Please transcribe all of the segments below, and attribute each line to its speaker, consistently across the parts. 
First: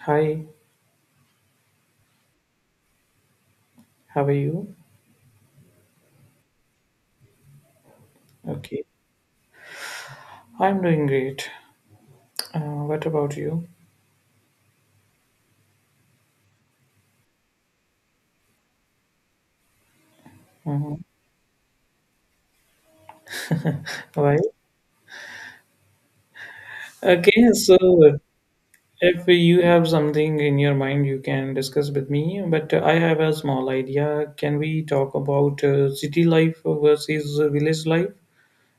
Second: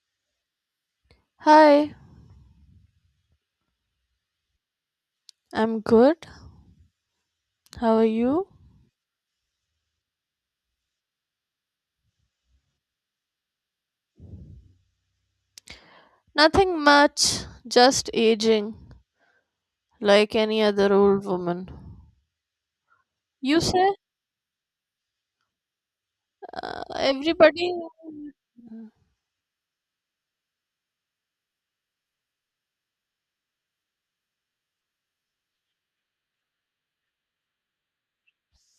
Speaker 1: Hi,
Speaker 2: Hi,
Speaker 1: how are you?
Speaker 2: I'm good. How are you?
Speaker 1: Okay, I'm doing great. What about you?
Speaker 2: Nothing much, just aging, like any other
Speaker 1: uh
Speaker 2: old woman. You say?
Speaker 1: Why? Okay,
Speaker 2: Everybody.
Speaker 1: so if you have something in your mind, you can discuss with me. But I have a small idea. Can we talk about city life versus village life?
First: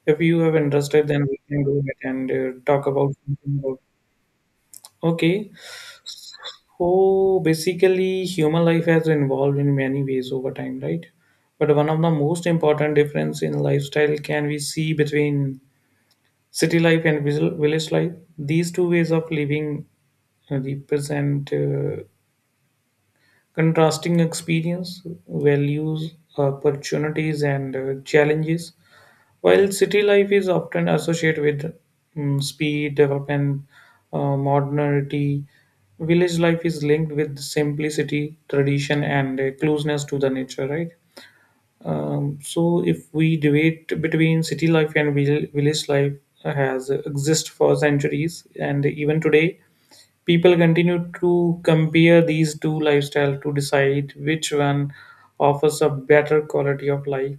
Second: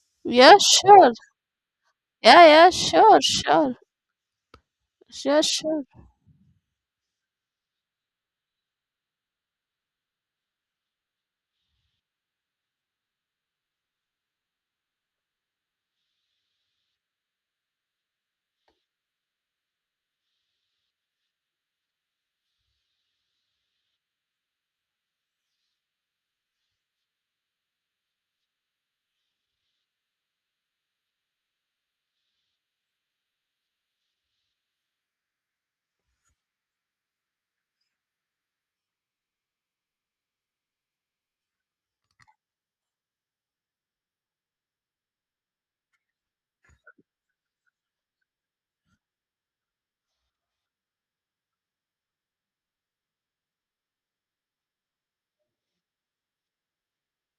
Speaker 1: If you have
Speaker 2: Yeah,
Speaker 1: interested,
Speaker 2: sure.
Speaker 1: then we can go ahead and
Speaker 2: Yeah, yeah,
Speaker 1: talk about
Speaker 2: sure,
Speaker 1: something.
Speaker 2: sure.
Speaker 1: About.
Speaker 2: Yeah,
Speaker 1: Okay.
Speaker 2: sure.
Speaker 1: Oh, basically, human life has evolved in many ways over time, right? But one of the most important difference in lifestyle can we see between city life and village life. These two ways of living represent contrasting experience, values, opportunities, and challenges. While city life is often associated with speed, development, modernity, village life is linked with simplicity, tradition, and closeness to the nature, right? So, if we debate between city life and village life has exist for centuries, and even today, people continue to compare these two lifestyles to decide which one offers a better quality of life.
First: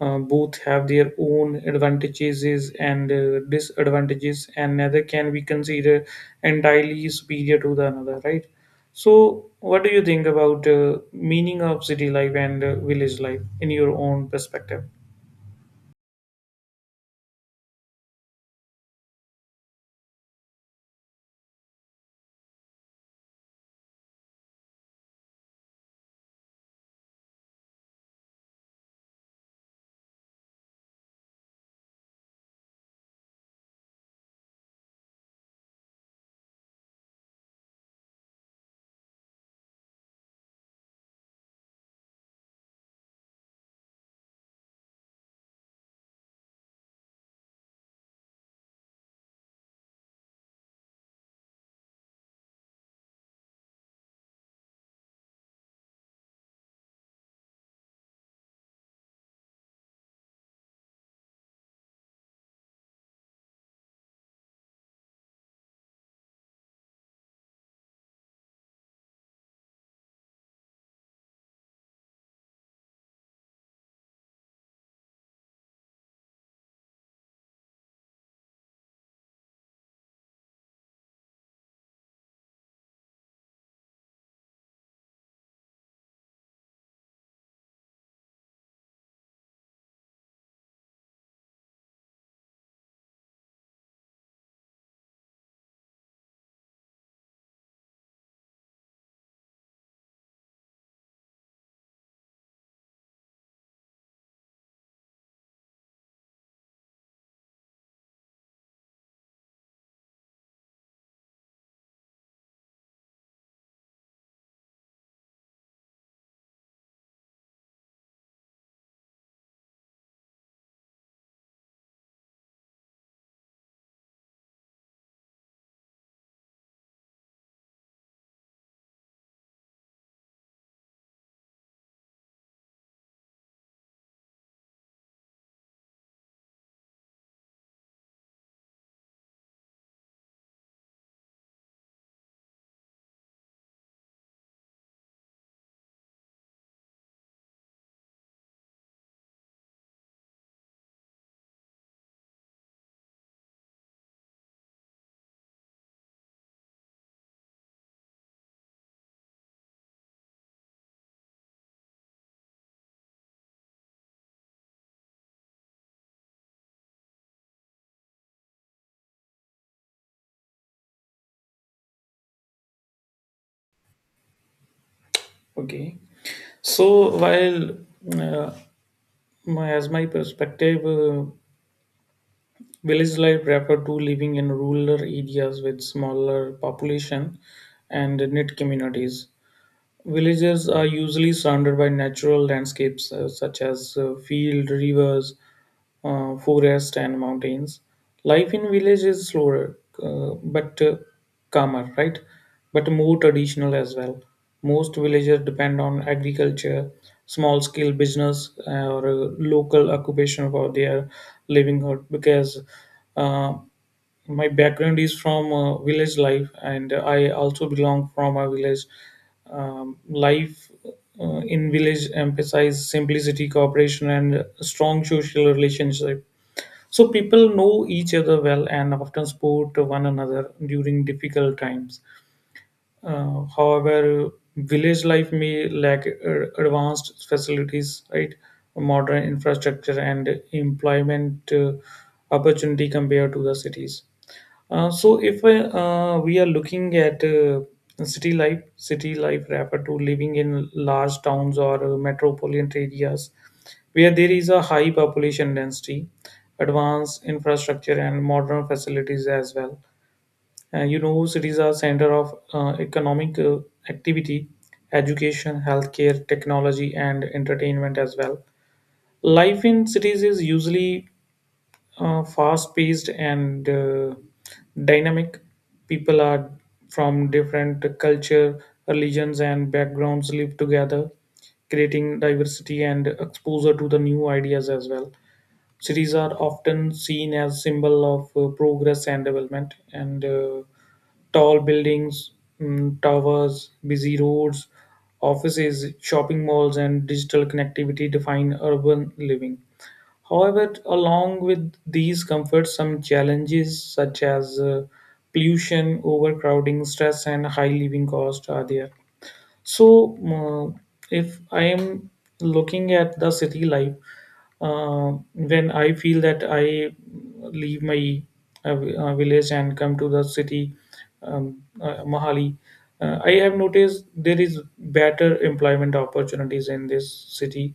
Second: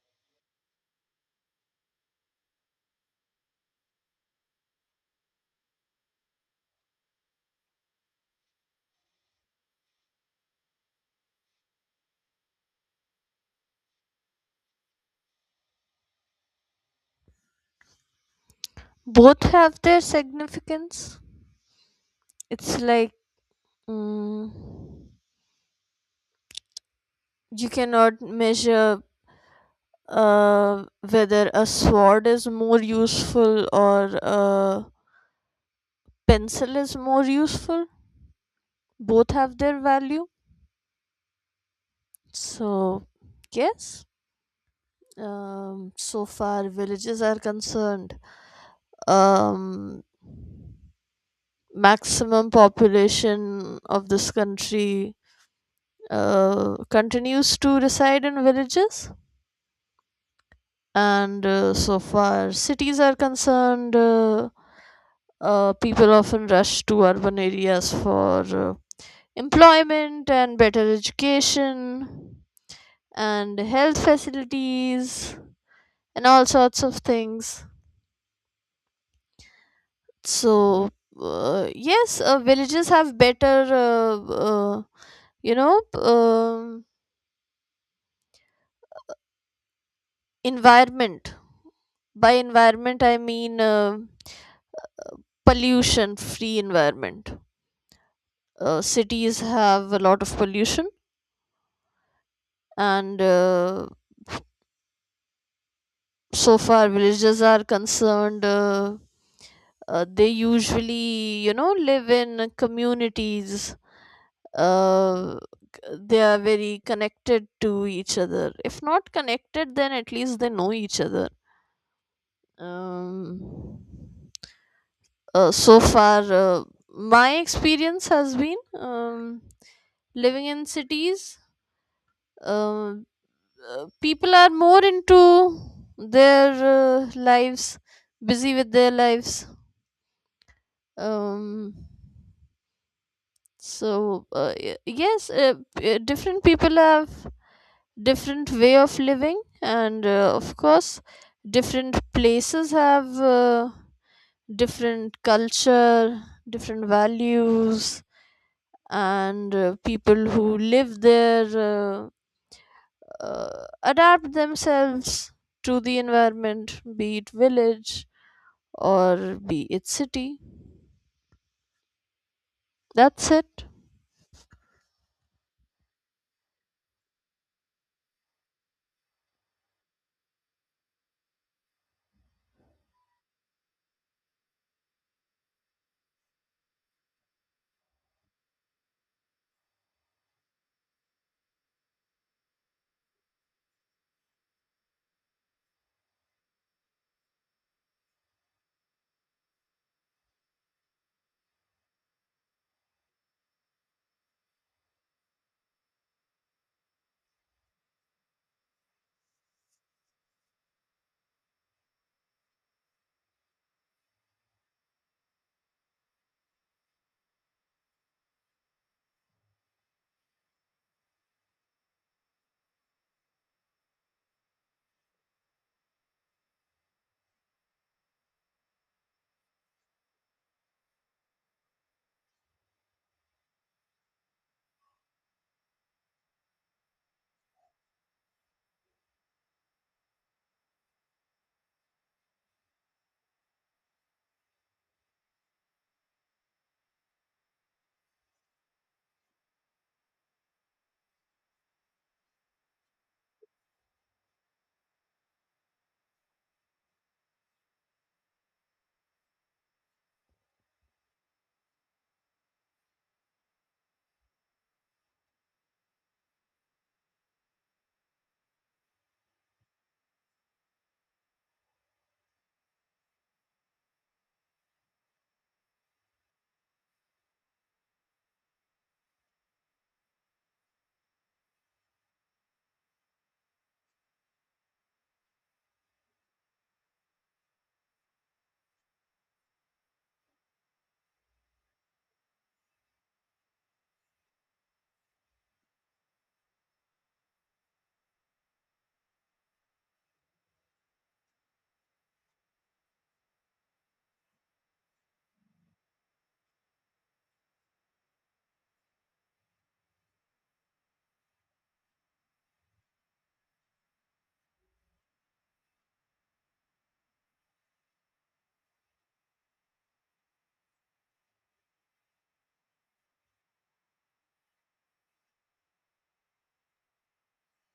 Speaker 1: Both have their own advantages and disadvantages, and neither can be considered entirely superior to the another, right? So, what do you think about meaning of city life and village life in your own perspective?
Speaker 2: Both have their significance. It's like mm, you cannot measure whether a sword is more useful or a pencil is more useful. Both have their value. So, yes, so far villages are concerned, um, maximum population of this country continues to reside in villages, and so far cities are concerned, people often rush to urban areas for employment and better education and health facilities and all sorts of things. So, yes, villages have better, you know, um environment. By environment, I mean pollution free environment. Cities have a lot of pollution, and so far, villages are concerned, they usually, live in communities. uh, they are very connected to each other. If not connected, then at least they know each other. Um, so far, my experience has been living in cities. Um, People are more into their lives, busy with their lives. Um, so yes, different people have different way of living and of course different places have different culture, different values, and people who live there adapt themselves to the environment, be it village or be it city. That's it.
Speaker 1: Okay. So while uh, as my perspective, village life refer to living in rural areas with smaller population and knit communities. Villages are usually surrounded by natural landscapes such as field, rivers, forest, and mountains. Life in village is slower, but calmer, right? But more traditional as well. Most villages depend on agriculture, small scale business, or local occupation for their livelihood, because uh, my background is from village life, and I also belong from a village life. In village emphasizes simplicity, cooperation, and strong social relationship, so people know each other well and often support one another during difficult times. However, village life may lack advanced facilities, right, modern infrastructure, and employment opportunity compared to the cities. So, if we are looking at city life refer to living in large towns or metropolitan areas, where there is a high population density, advanced infrastructure, and modern facilities as well. Universities are center of economic activity, education, healthcare, technology, and entertainment as well. Life in cities is usually fast-paced and dynamic. People are from different culture, religions, and backgrounds live together, creating diversity and exposure to the new ideas as well. Cities are often seen as symbol of progress and development, and tall buildings, towers, busy roads, offices, shopping malls, and digital connectivity define urban living. However, along with these comforts, some challenges such as pollution, overcrowding, stress, and high living cost are there. So, if I am looking at the city life, when I feel that I leave my village and come to the city, Mahali, I have noticed there is better employment opportunities in this city.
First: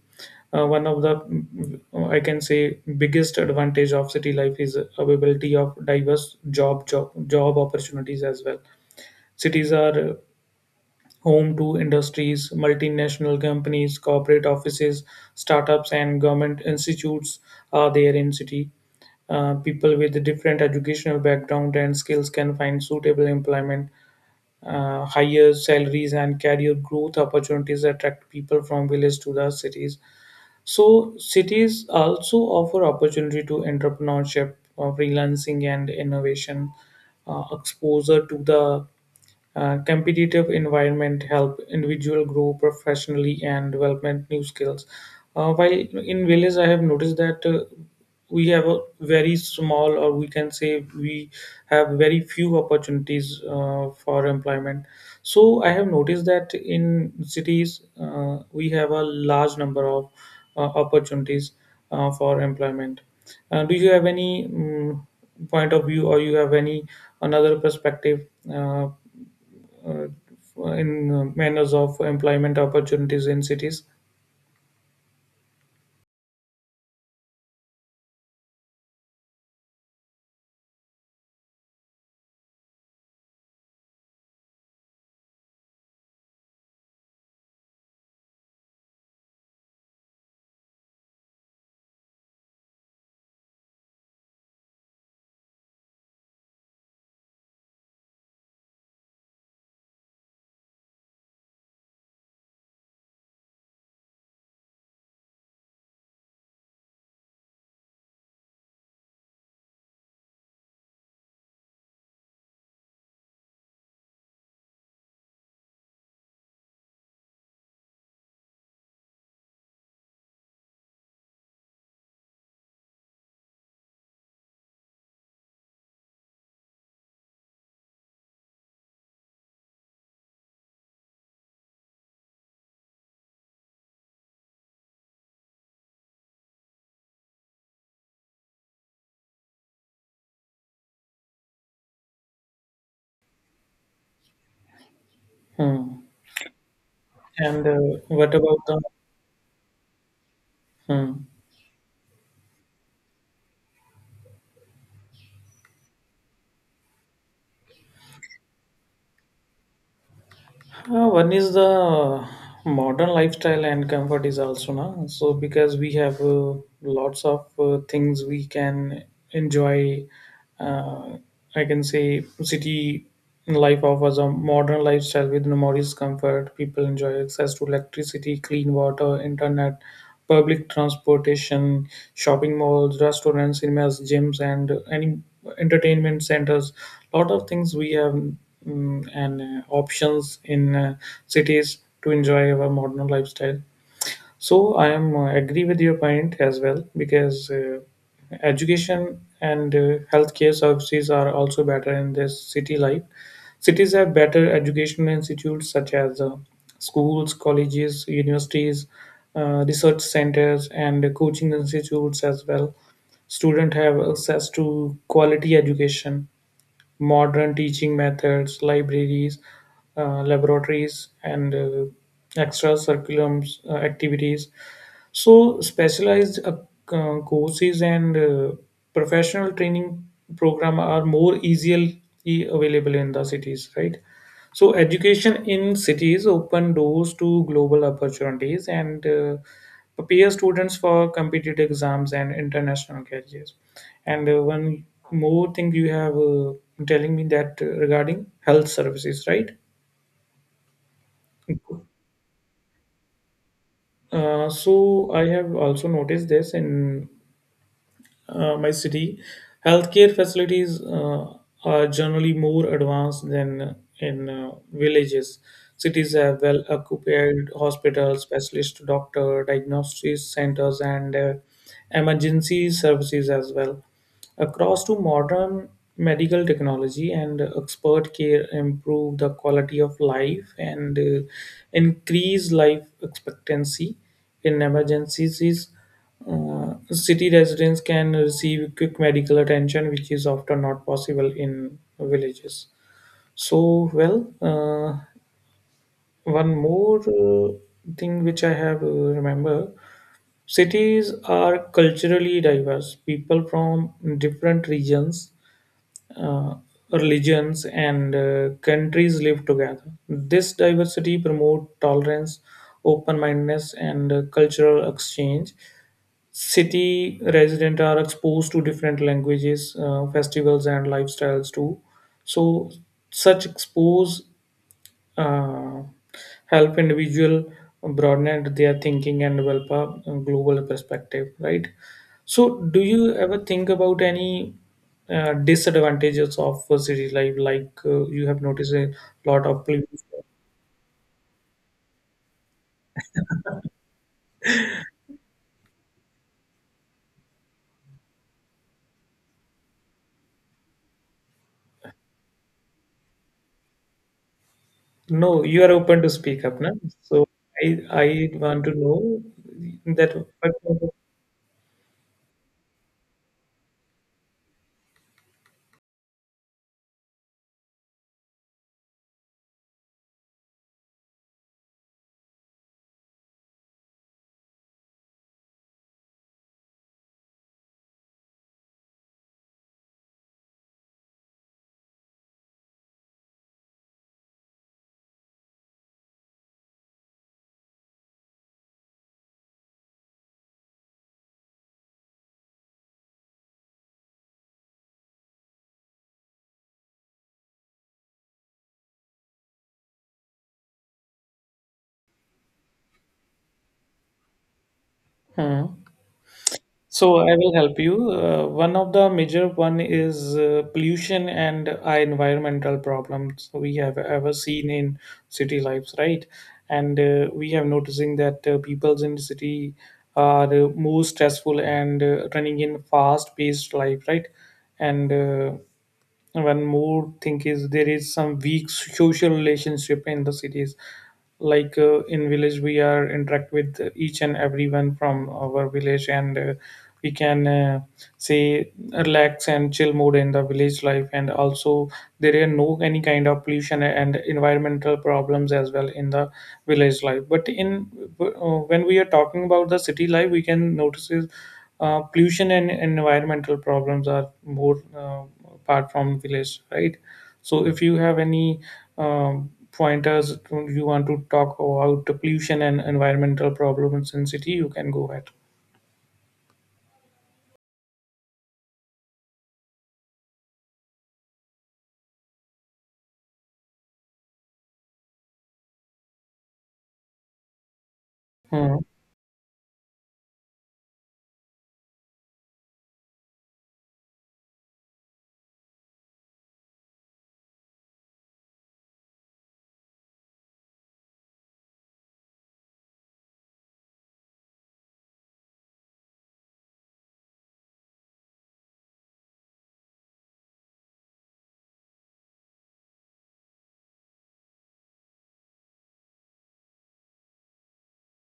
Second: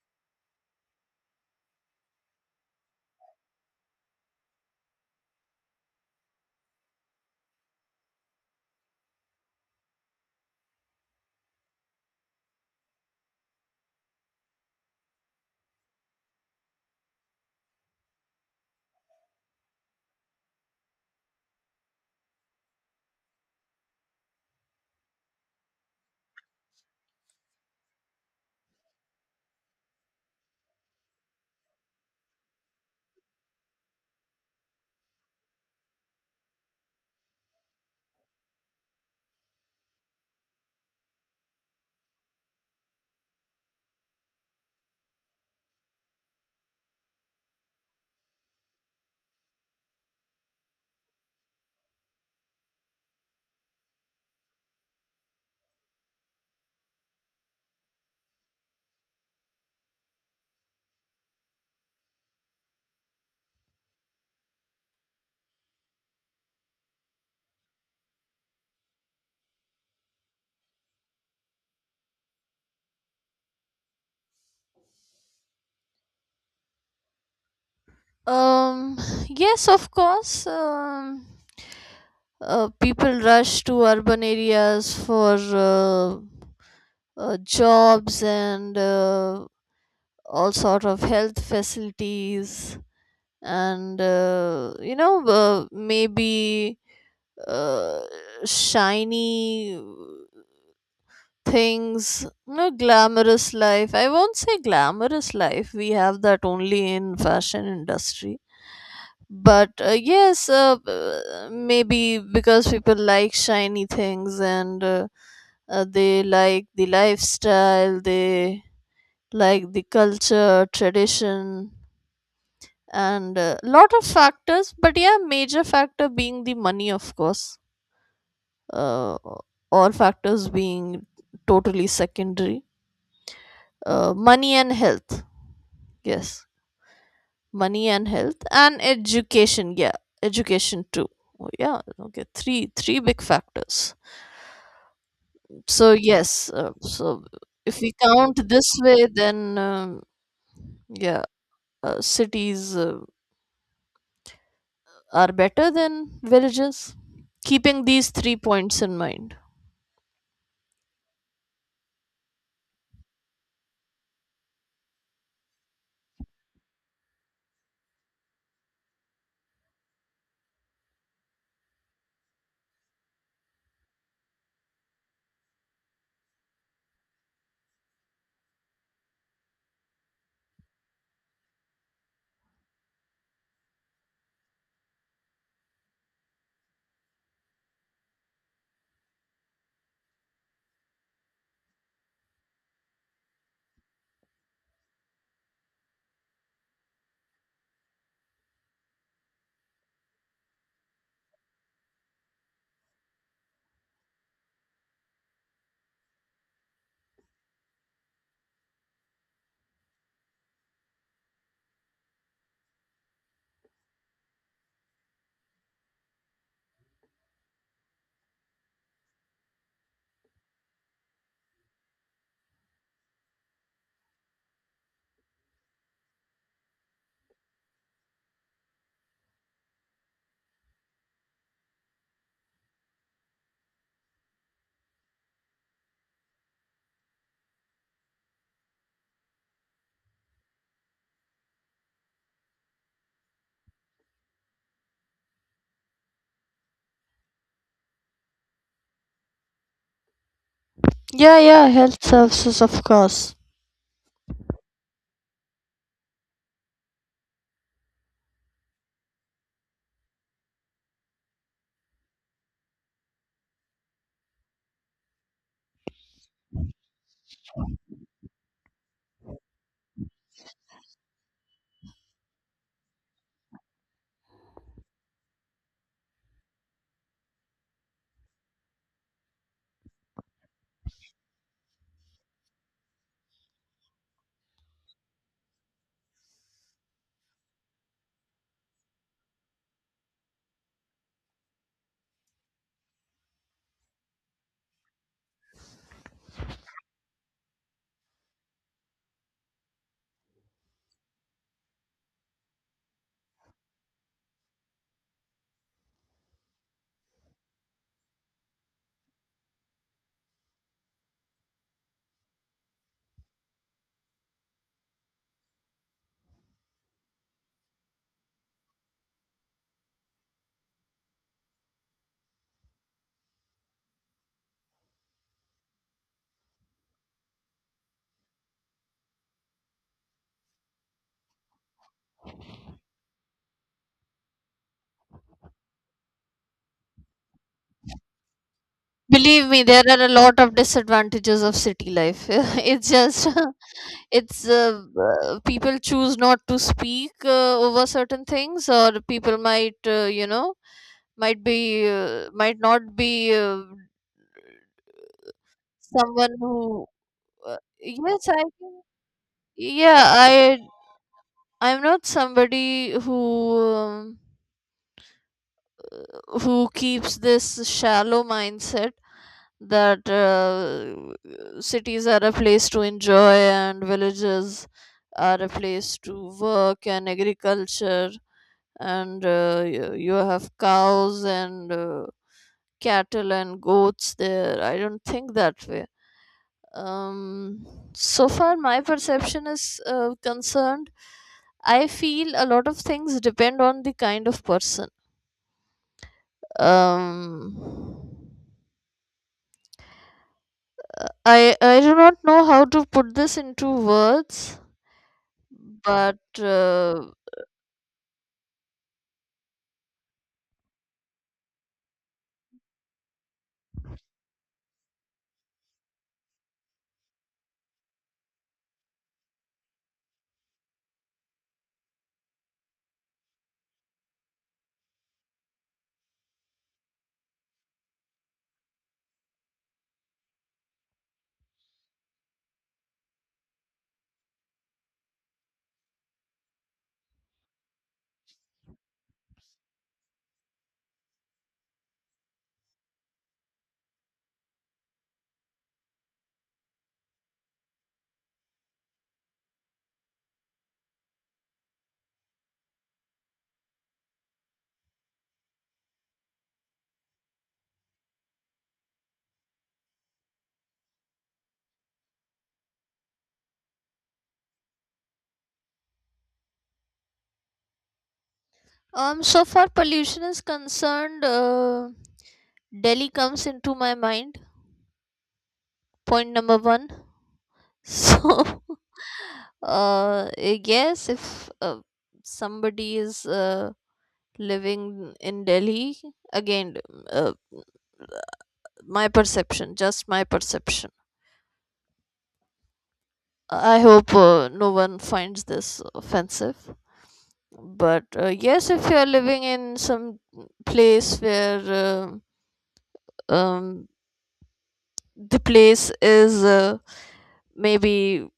Speaker 1: One of the I can say biggest advantage of city life is availability of diverse job opportunities as well. Cities are home to industries, multinational companies, corporate offices, startups, and government institutes are there in city. People with different educational background and skills can find suitable employment. Higher salaries and career growth opportunities attract people from villages to the cities. So cities also offer opportunity to entrepreneurship, freelancing, and innovation. Exposure to the competitive environment help individual grow professionally and development new skills. While in village, I have noticed that we have a very small, or we can say we have very few opportunities for employment. So I have noticed that in cities, we have a large number of opportunities for employment. Do you have any point of view, or you have any another perspective uh, in manners of employment opportunities in cities?
Speaker 2: um yes, of course. People rush to urban areas for jobs and all sort of health facilities and maybe uh, shiny things, you know, glamorous life. I won't say glamorous life, we have that only in fashion industry. But yes, maybe because people like shiny things and they like the lifestyle, they like the culture, tradition, and a lot of factors. But yeah, major factor being the money, of course. Uh, all factors being totally secondary. Money and health. Yes, money and health and education. Yeah, education too. Oh, yeah, okay, three big factors. So
Speaker 1: Hmm.
Speaker 2: yes, so
Speaker 1: And
Speaker 2: if we
Speaker 1: what
Speaker 2: count
Speaker 1: about
Speaker 2: this
Speaker 1: the?
Speaker 2: way, then yeah,
Speaker 1: Hmm.
Speaker 2: cities. Are better than villages. Keeping these three points in mind.
Speaker 1: One is the modern lifestyle and comfort is also now. So because we have lots of things we can enjoy. Uh, I can say city life offers a modern lifestyle with enormous comfort. People enjoy access to electricity, clean water, internet, public transportation, shopping malls, restaurants, cinemas, gyms, and any entertainment centers. Lot of things we have, and options in cities to enjoy our modern lifestyle. So I am agree with your point as well, because education and healthcare services are also better in this city life. Cities have better educational institutes such as schools, colleges, universities, research centers, and coaching institutes as well. Students have access to quality education, modern teaching methods, libraries, laboratories, and extra curriculums activities. So, specialized courses and professional training program are more easily available in the cities, right? So education in cities open doors to global opportunities, and prepare students for competitive exams and international careers. And one more thing you have telling me that regarding health services, right?
Speaker 2: Yeah, yeah, health services, of course.
Speaker 1: So I have also noticed this in my city, healthcare facilities are generally more advanced than in villages. Cities have well occupied hospitals, specialist doctor, diagnosis centers, and emergency services as well. Across to modern medical technology and expert care improve the quality of life and increase life expectancy. In emergencies, city residents can receive quick medical attention, which is often not possible in villages. So, well, one more thing which I have remember, cities are culturally diverse. People from different regions, uh, religions, and countries live together. This diversity promotes tolerance, open mindedness, and cultural exchange. City residents are exposed to different languages, festivals, and lifestyles too. So, such expose uh, help individual broaden their thinking and develop a global perspective, right? So, do you ever think about any disadvantages of city life, like you have noticed a
Speaker 2: Believe
Speaker 1: lot
Speaker 2: me,
Speaker 1: of
Speaker 2: there are a
Speaker 1: pollution?
Speaker 2: lot of disadvantages of city life. It's just, it's people choose not to speak over certain things, or people might, might be might not be
Speaker 1: No, you are open to
Speaker 2: someone
Speaker 1: speak
Speaker 2: who
Speaker 1: up, na. so i i
Speaker 2: yes I
Speaker 1: want to
Speaker 2: can-
Speaker 1: know
Speaker 2: yeah
Speaker 1: that.
Speaker 2: i I'm not somebody um, who keeps this shallow mindset that cities are a place to enjoy and villages are a place to work and agriculture, and you have cows and cattle and goats there. I don't think that way. um so far my perception is concerned, I feel a lot of things depend on the kind of person. um I do not know how to put this into words,
Speaker 1: Hmm.
Speaker 2: but
Speaker 1: So I will help you. One of the major one is pollution and environmental problems we have ever seen in city lives, right? And we have noticing that peoples in the city are more stressful and running in fast-paced life, right? And one more thing is there is some weak social relationship in the cities, like in village we are interact with each and everyone from our village, and we can say relax and chill mode in the village life, and also there are no any kind of pollution and environmental problems as well in the village life. But in when we are talking about the city life, we can notice pollution and environmental problems are more apart from village, right? So if you have any pointers you want to talk about the pollution and environmental problems in city, you can go ahead.
Speaker 2: so far pollution is concerned, Delhi comes into my mind, point number 1. So
Speaker 1: Hmm.
Speaker 2: uh yes, if uh, somebody is living in Delhi. Again, uh, my perception, just my perception. I hope no one finds this offensive. But yes, if you're living in some place where uh, um, the place is maybe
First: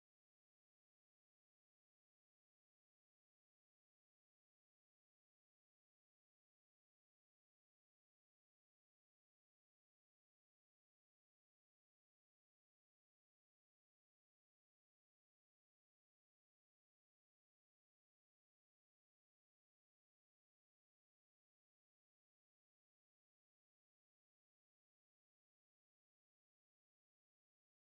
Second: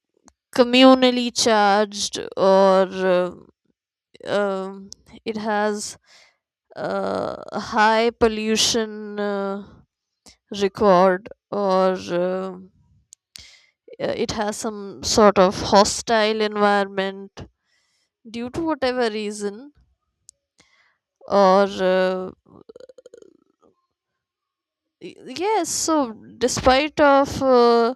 Speaker 2: communally charged, or um, it has a high pollution record, or it has some sort of hostile environment due to whatever reason, or uh, y- yes. So despite of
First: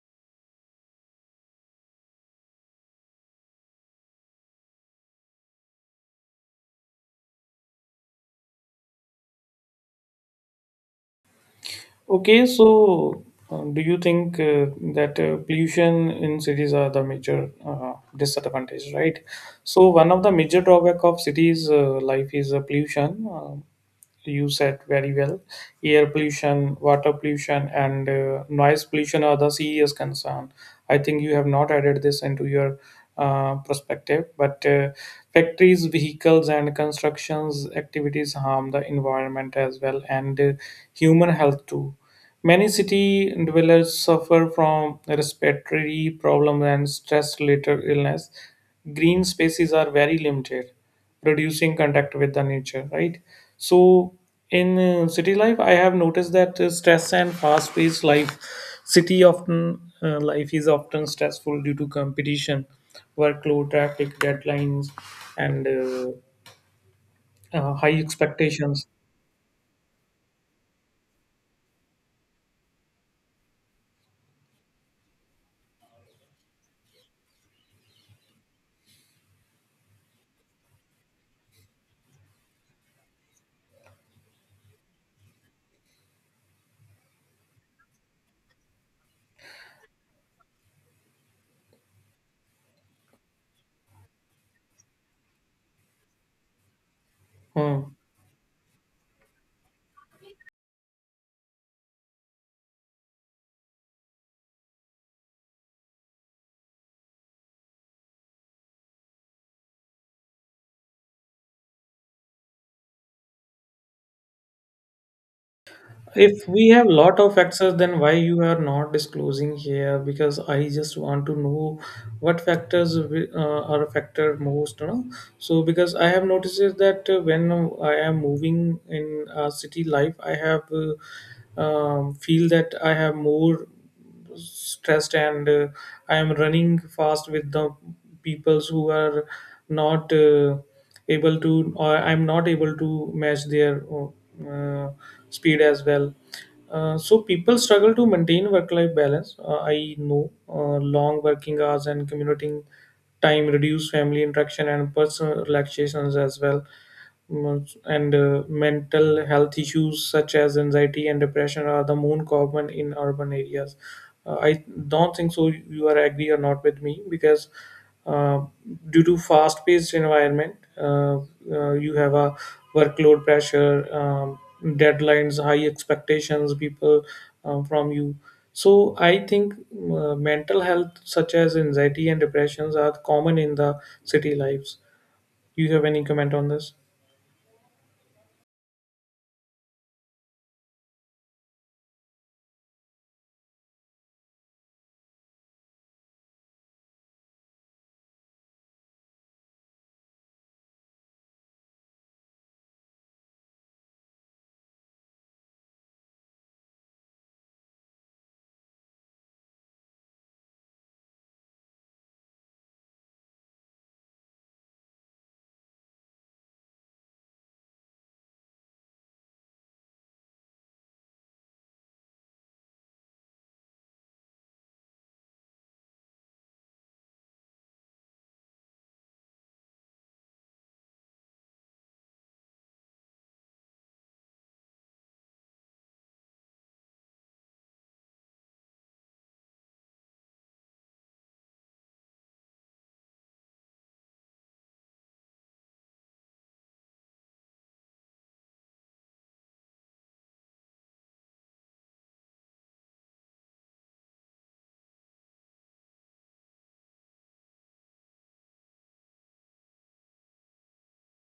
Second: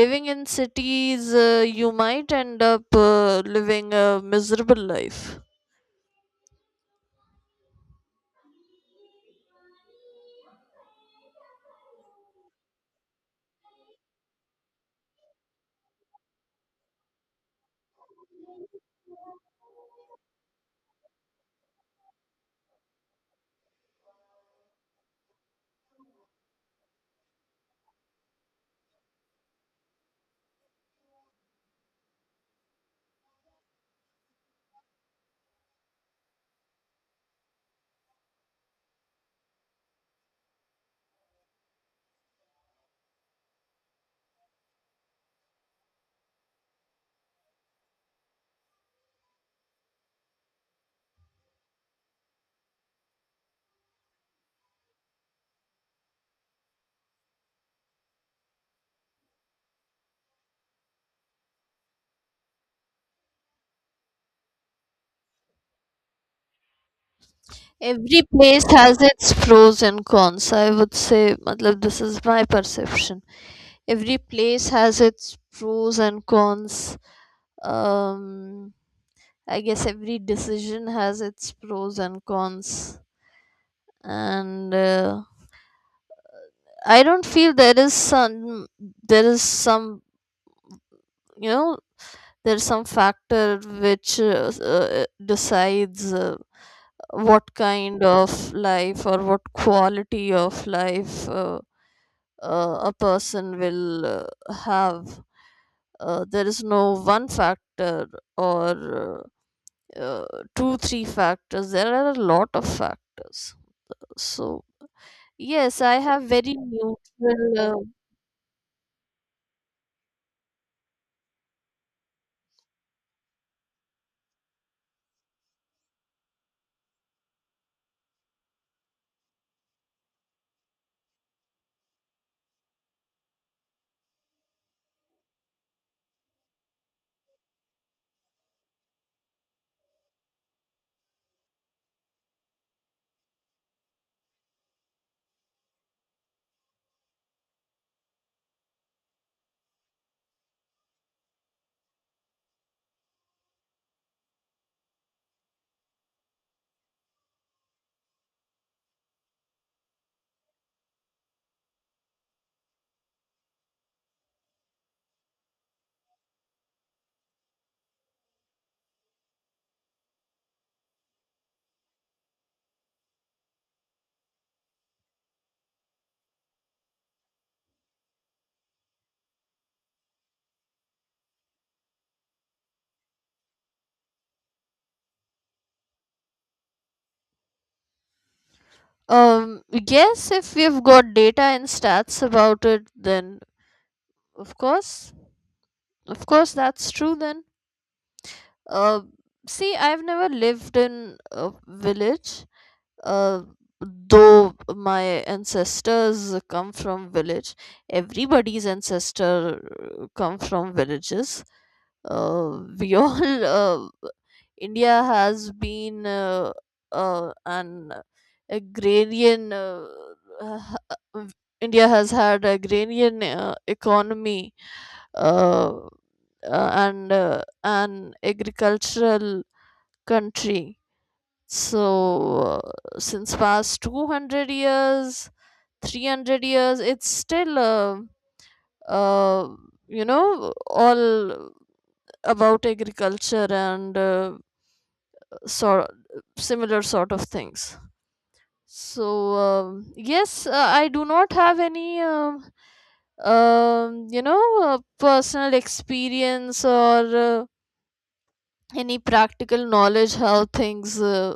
Speaker 2: living in cities, you might end up living a miserable life.
Speaker 1: Okay, so do you think that pollution in cities are the major disadvantage, right? So one of the major drawback of cities life is pollution. You said very well. Air pollution, water pollution, and noise pollution are the serious concern. I think you have not added this into your perspective, but factories, vehicles, and constructions activities harm the environment as well, and human health too. Many city dwellers suffer from respiratory problems and stress-related illness. Green spaces are very limited, reducing contact with the nature, right? So in city life, I have noticed that stress and fast paced life, city often life is often stressful due to competition, workload, traffic, deadlines, and high
Speaker 2: Every place
Speaker 1: expectations.
Speaker 2: has its pros and cons, I would say. Matlab, this is my perception. Every place has its pros and cons. um I guess every decision has its pros and cons, and I don't feel there is some you know there's some factor which decides what
Speaker 1: Hmm.
Speaker 2: kind of life or what quality of life a person will have. There is no one factor, or uh, uh, two three factors. There are a lot of factors. So yes, I have
Speaker 1: If
Speaker 2: very
Speaker 1: we have lot of
Speaker 2: neutral. Uh,
Speaker 1: factors, then why you are not disclosing here? Because I just want to know what factors are affected most. You know? So because I have noticed is that when I am moving in city life, I have feel that I have more stressed, and I am running fast with the peoples who are not able to, or I'm not able to match their uh, speed as well. So people struggle to maintain work-life balance. I know long working hours and commuting time reduce family interaction and personal relaxations as well. And mental health issues such as anxiety and depression are the most common in urban areas. I don't think so. You are agree or not with me, because uh, due to fast-paced environment, you have a workload pressure, deadlines, high expectations, people, from you. So I think mental health such as anxiety and depressions are common in the city lives. Do you have any comment on this?
Speaker 2: yes, if we've got data and stats about it, then of course, of course, that's true. Then, uh, see, I've never lived in a village, uh, though my ancestors come from village. Everybody's ancestor come from villages, we all India has been an agrarian. Uh, India has had agrarian economy, uh, uh, and an agricultural country. So since past 200 years, 300 years, it's still uh, you know all about agriculture and sort similar sort of things. So yes, I do not have any personal experience or any practical knowledge how things uh,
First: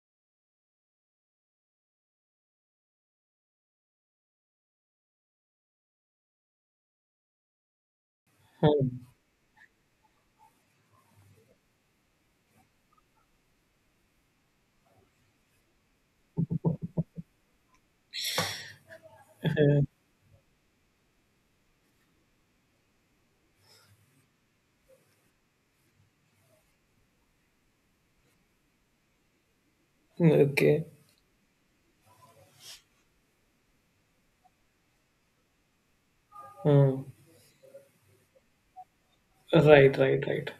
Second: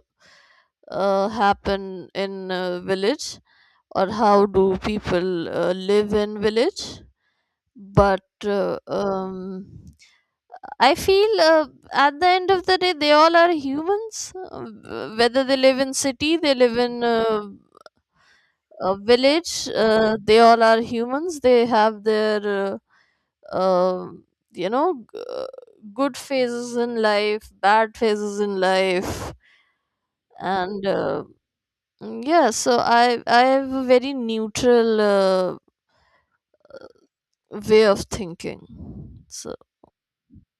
Speaker 2: uh, happen in village, or how do people live in village, but
Speaker 1: Hmm.
Speaker 2: I feel at the end of the day, they all are humans. Whether they live in city, they live in a village, they all are humans. They have their, uh, um you know, g- uh, good phases in life, bad phases in life,
Speaker 1: Okay.
Speaker 2: and yeah. So I have a very neutral
Speaker 1: Hmm.
Speaker 2: way of thinking. So
Speaker 1: Right, right, right.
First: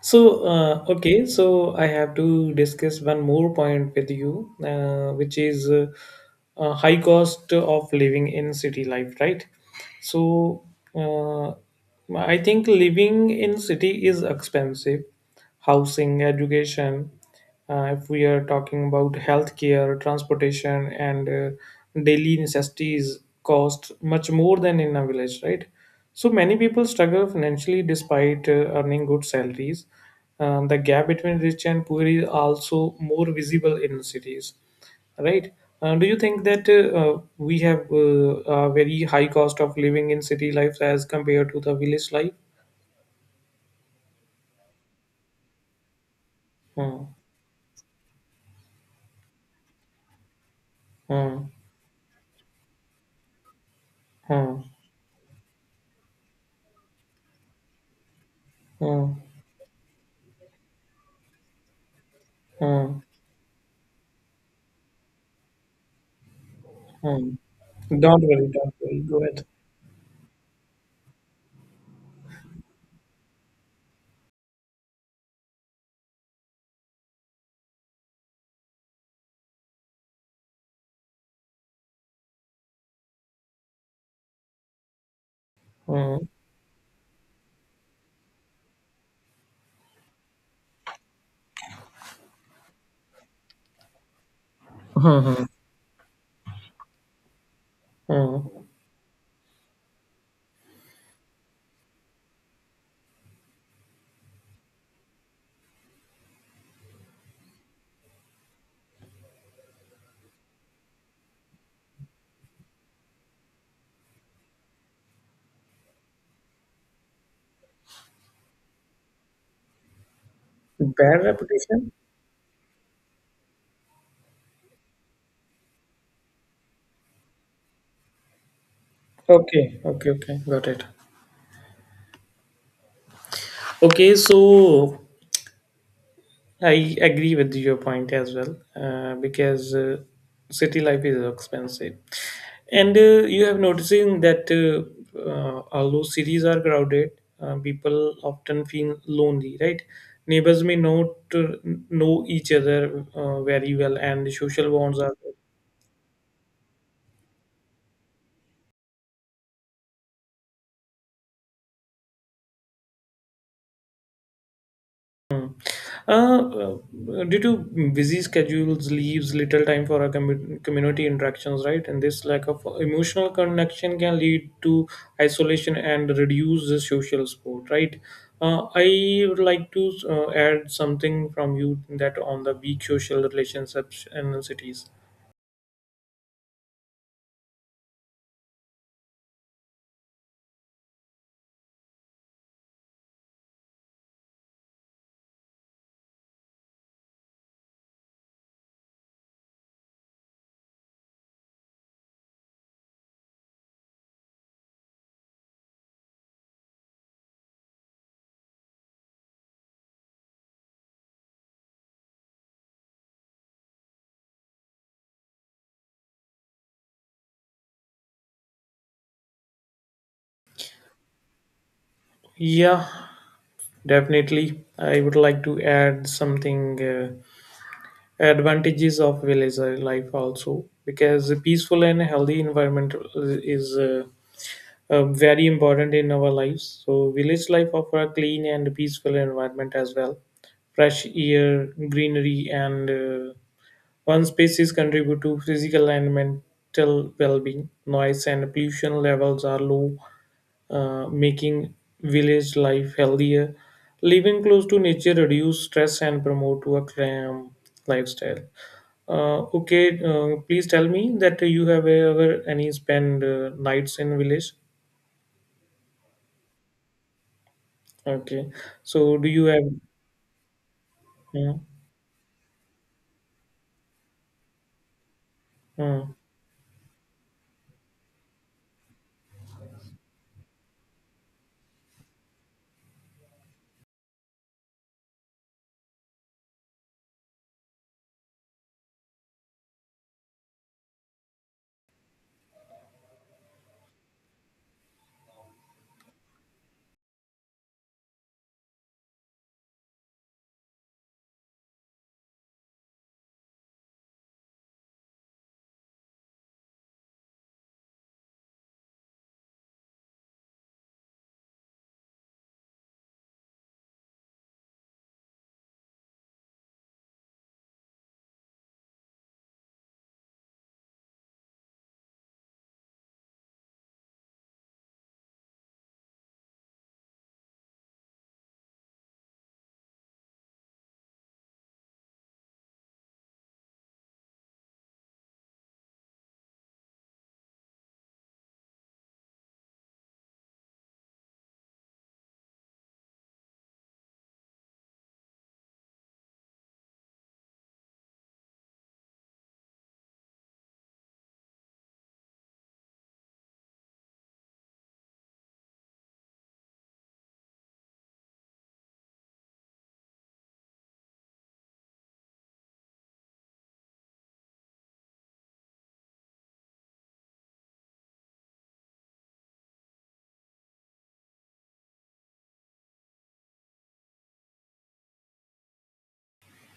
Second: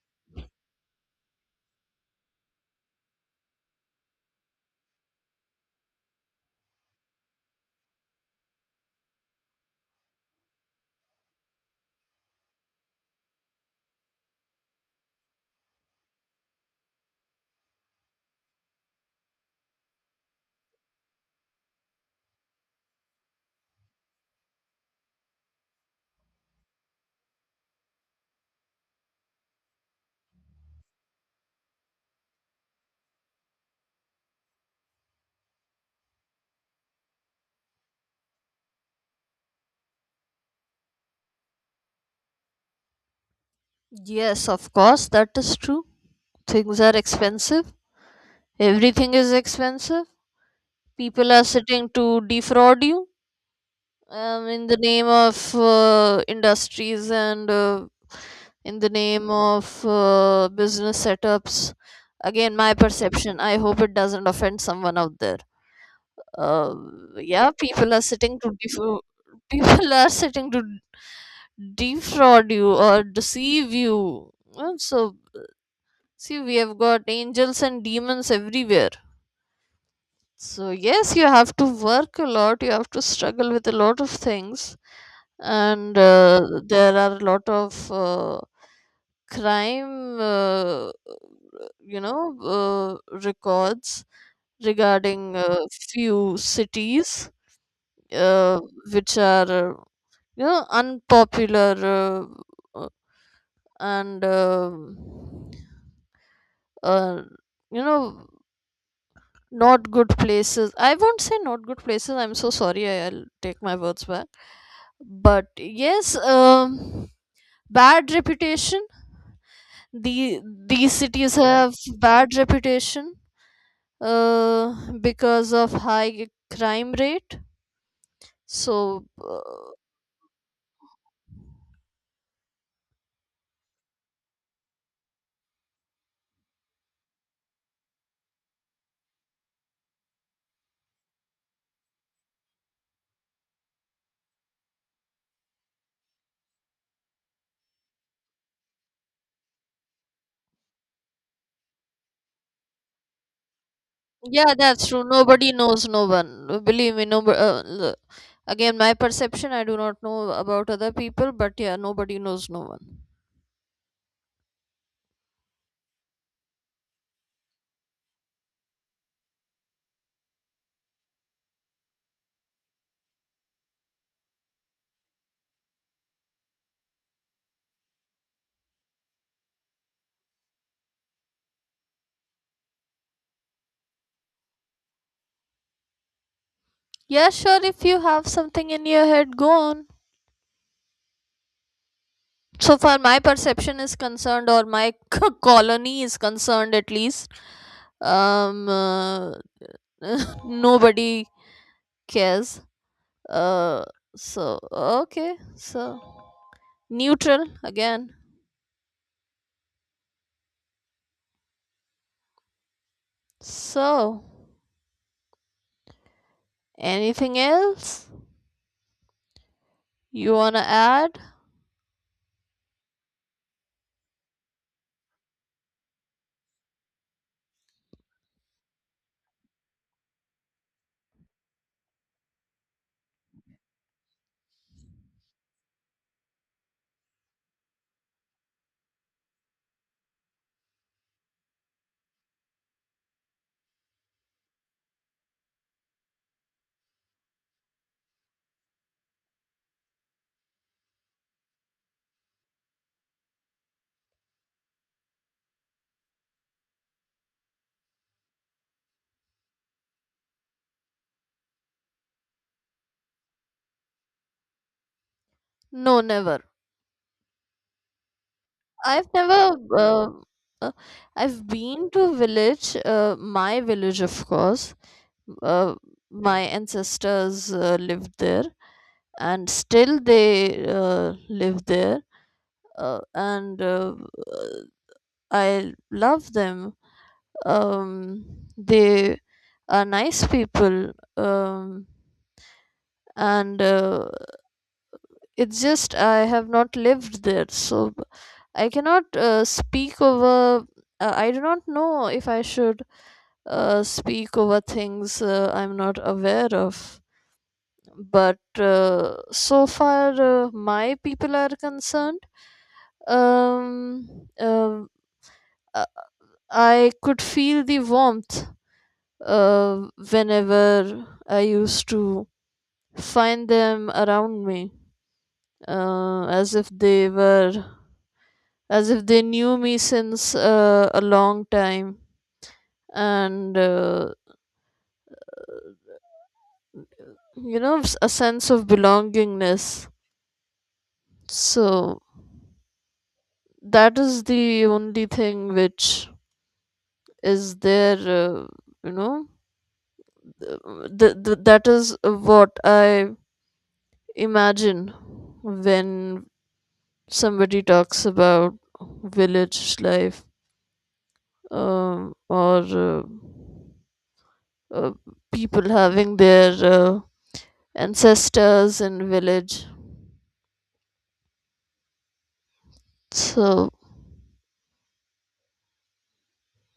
Speaker 1: So, I have to discuss one more point with you, which is high cost of living in city life, right? So, uh, I think living in city is expensive. Housing, education. If we are talking about healthcare, transportation, and daily necessities cost much more than in a village, right? So many people struggle financially despite earning good salaries. The gap between rich and poor is also more visible in cities, right? Do you think that we have a very high cost of living in city life as compared to the village life?
Speaker 2: yes, of course, that is true. Things are
Speaker 1: Hmm,
Speaker 2: expensive. Everything is expensive. People are
Speaker 1: hmm,
Speaker 2: sitting to defraud you
Speaker 1: hmm,
Speaker 2: in the name of industries, and in the
Speaker 1: hmm,
Speaker 2: name of business setups. Again, my
Speaker 1: hmm,
Speaker 2: perception. I hope it doesn't offend someone out there. Uh,
Speaker 1: hmm.
Speaker 2: yeah, people are
Speaker 1: Don't
Speaker 2: sitting
Speaker 1: worry,
Speaker 2: to
Speaker 1: don't worry.
Speaker 2: defraud.
Speaker 1: Go ahead.
Speaker 2: People are sitting to defraud you or deceive you. So see, we have got angels and demons everywhere. So, yes, you have to work a lot, you have to struggle with a lot of things, and
Speaker 1: Hmm.
Speaker 2: there are a lot of crime records regarding
Speaker 1: Hmm.
Speaker 2: few cities
Speaker 1: Hmm.
Speaker 2: uh, which are, unpopular, uh, uh, and, um uh, you know, not good places. I won't say not good places, I'm so sorry. I'll take my words back. But yes, bad reputation. the these
Speaker 1: Bad
Speaker 2: cities have
Speaker 1: reputation?
Speaker 2: bad reputation uh, because of high crime rate. So
Speaker 1: Okay, okay, okay. Got it. Okay, so I agree with your point as well because city life is expensive. And you have noticing that although cities are crowded, people often feel lonely, right? Neighbors may not uh, know each other very well, and
Speaker 2: yeah,
Speaker 1: social
Speaker 2: that's
Speaker 1: bonds
Speaker 2: true,
Speaker 1: are
Speaker 2: nobody knows no one. Believe me, no, again, my perception, I do not know about other people, but yeah, nobody knows no one.
Speaker 1: mm. Uh, Due to busy schedules, leaves little time for our community interactions, right? And this lack of emotional connection can lead to isolation and reduce the social support, right? I would like to add something from you that on the weak social relationships in cities.
Speaker 2: Yeah, sure, if you have something in your head, go on. So far, my perception is concerned, or my colony is concerned, at least. Um, uh, nobody cares. Uh, so okay, so neutral again. So anything else you wanna add?
Speaker 1: Yeah, definitely. I would like to add something advantages of village life also because a peaceful and healthy environment is. Uh, very important in our lives. So, village life offer a clean and peaceful environment as well. Fresh air, greenery, and one spaces contribute to physical and mental well-being. Noise and pollution levels are low, making village life healthier. Living close to nature reduce stress and promote a calm lifestyle. Okay, please tell me that you have ever any spend nights in village.
Speaker 2: No, never.
Speaker 1: Okay.
Speaker 2: I've
Speaker 1: So do you
Speaker 2: never.
Speaker 1: have?
Speaker 2: Uh, I've
Speaker 1: Uh,
Speaker 2: been to village. My village, of course. Uh,
Speaker 1: uh,
Speaker 2: my ancestors lived there, and still they live there, and I love them. um, they are nice people, um, and it's just I have not lived there, so I cannot speak over. I do not know if I should speak over things I'm not aware of, but so far my people are concerned, um, um, uh, I could feel the warmth whenever I used to find them around me, as if they were, as if they knew me since a long time, and you know, a sense of belongingness. So that is the only thing which is there, you know, that is what I imagine when somebody talks about village life, or uh, people having their ancestors in village. So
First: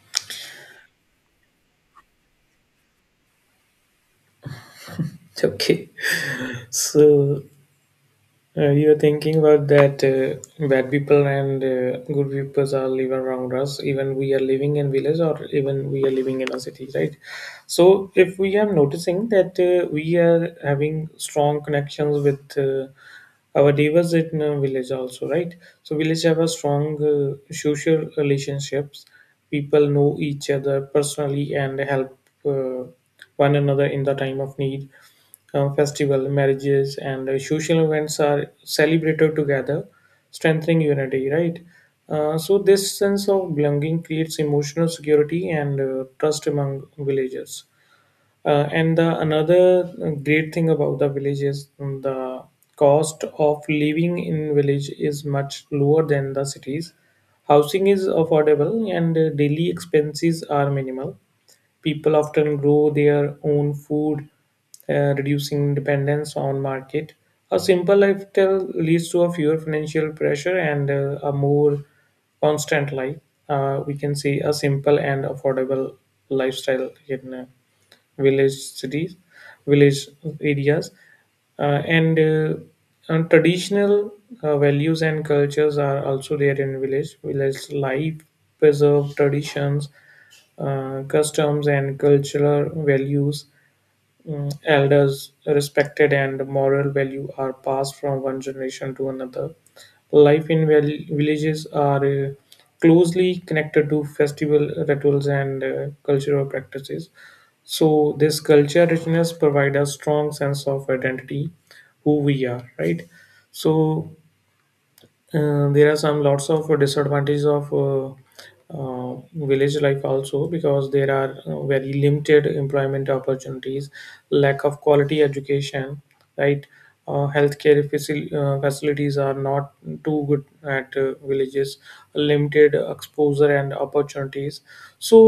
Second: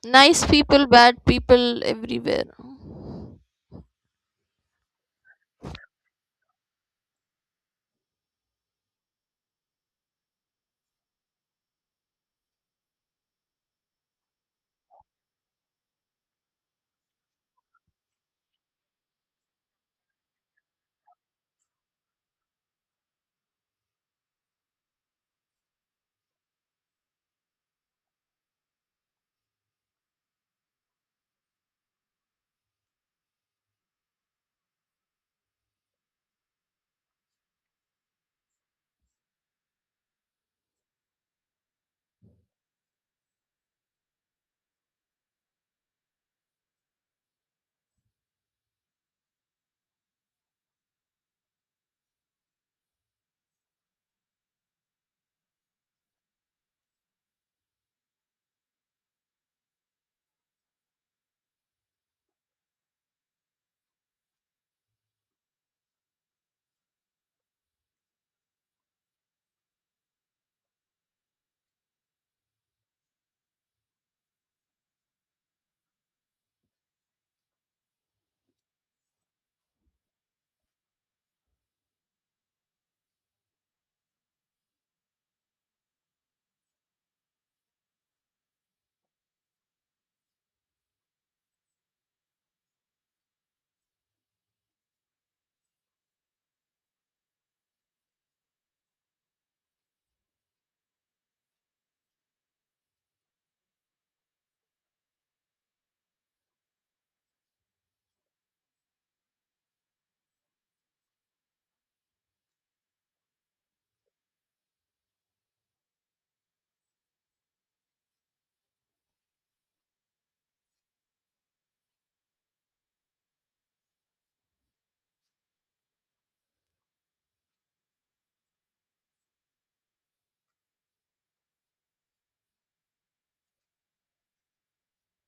Speaker 2: nice people, bad people everywhere.
Speaker 1: okay. So you're thinking about that bad people and good people are living around us. Even we are living in village or even we are living in a city, right? So if we are noticing that we are having strong connections with our neighbors in village also, right? So village have a strong social relationships. People know each other personally and help uh, one another in the time of need, festival, marriages, and social events are celebrated together, strengthening unity, right? So, this sense of belonging creates emotional security and trust among villagers. And the another great thing about the village is mm, the cost of living in village is much lower than the cities. Housing is affordable and daily expenses are minimal. People often grow their own food, reducing dependence on market. A simple lifestyle leads to a fewer financial pressure and a more constant life. We can say a simple and affordable lifestyle in. Village cities, village areas, uh, and uh, and traditional values and cultures are also there in village. Village life preserve traditions, customs, and cultural values. Mm, elders respected and moral value are passed from one generation to another. Life in villages are closely connected to festival rituals and cultural practices. So this culture richness provides a strong sense of identity, who we are, right? So there are some lots of disadvantages of village life also because there are very limited employment opportunities, lack of quality education, right? Healthcare facilities are not too good at villages, limited exposure and opportunities. So,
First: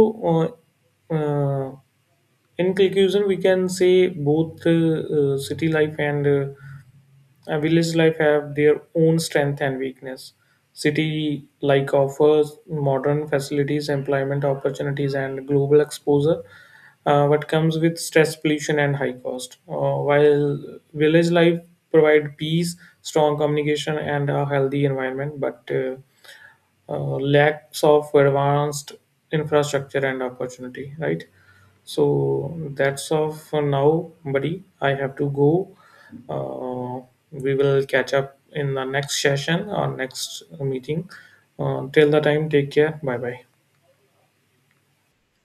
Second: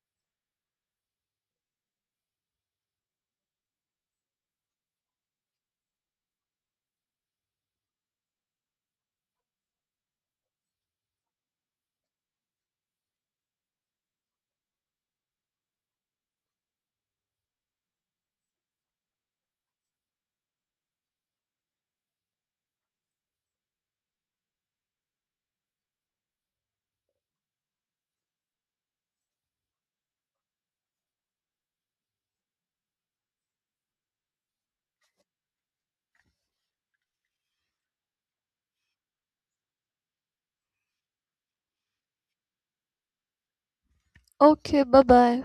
Speaker 1: uh, uh, in conclusion, we can say both city life and a village life have their own strength and weakness. City like offers modern facilities, employment opportunities, and global exposure, but comes with stress, pollution, and high cost. While village life provide peace, strong communication, and a healthy environment, but lacks of advanced infrastructure and opportunity. Right? So that's all for now, buddy. I have to go. Uh, we will catch up in the next session or next meeting. Till the time, take care. Bye bye.
Speaker 2: Okay, bye bye.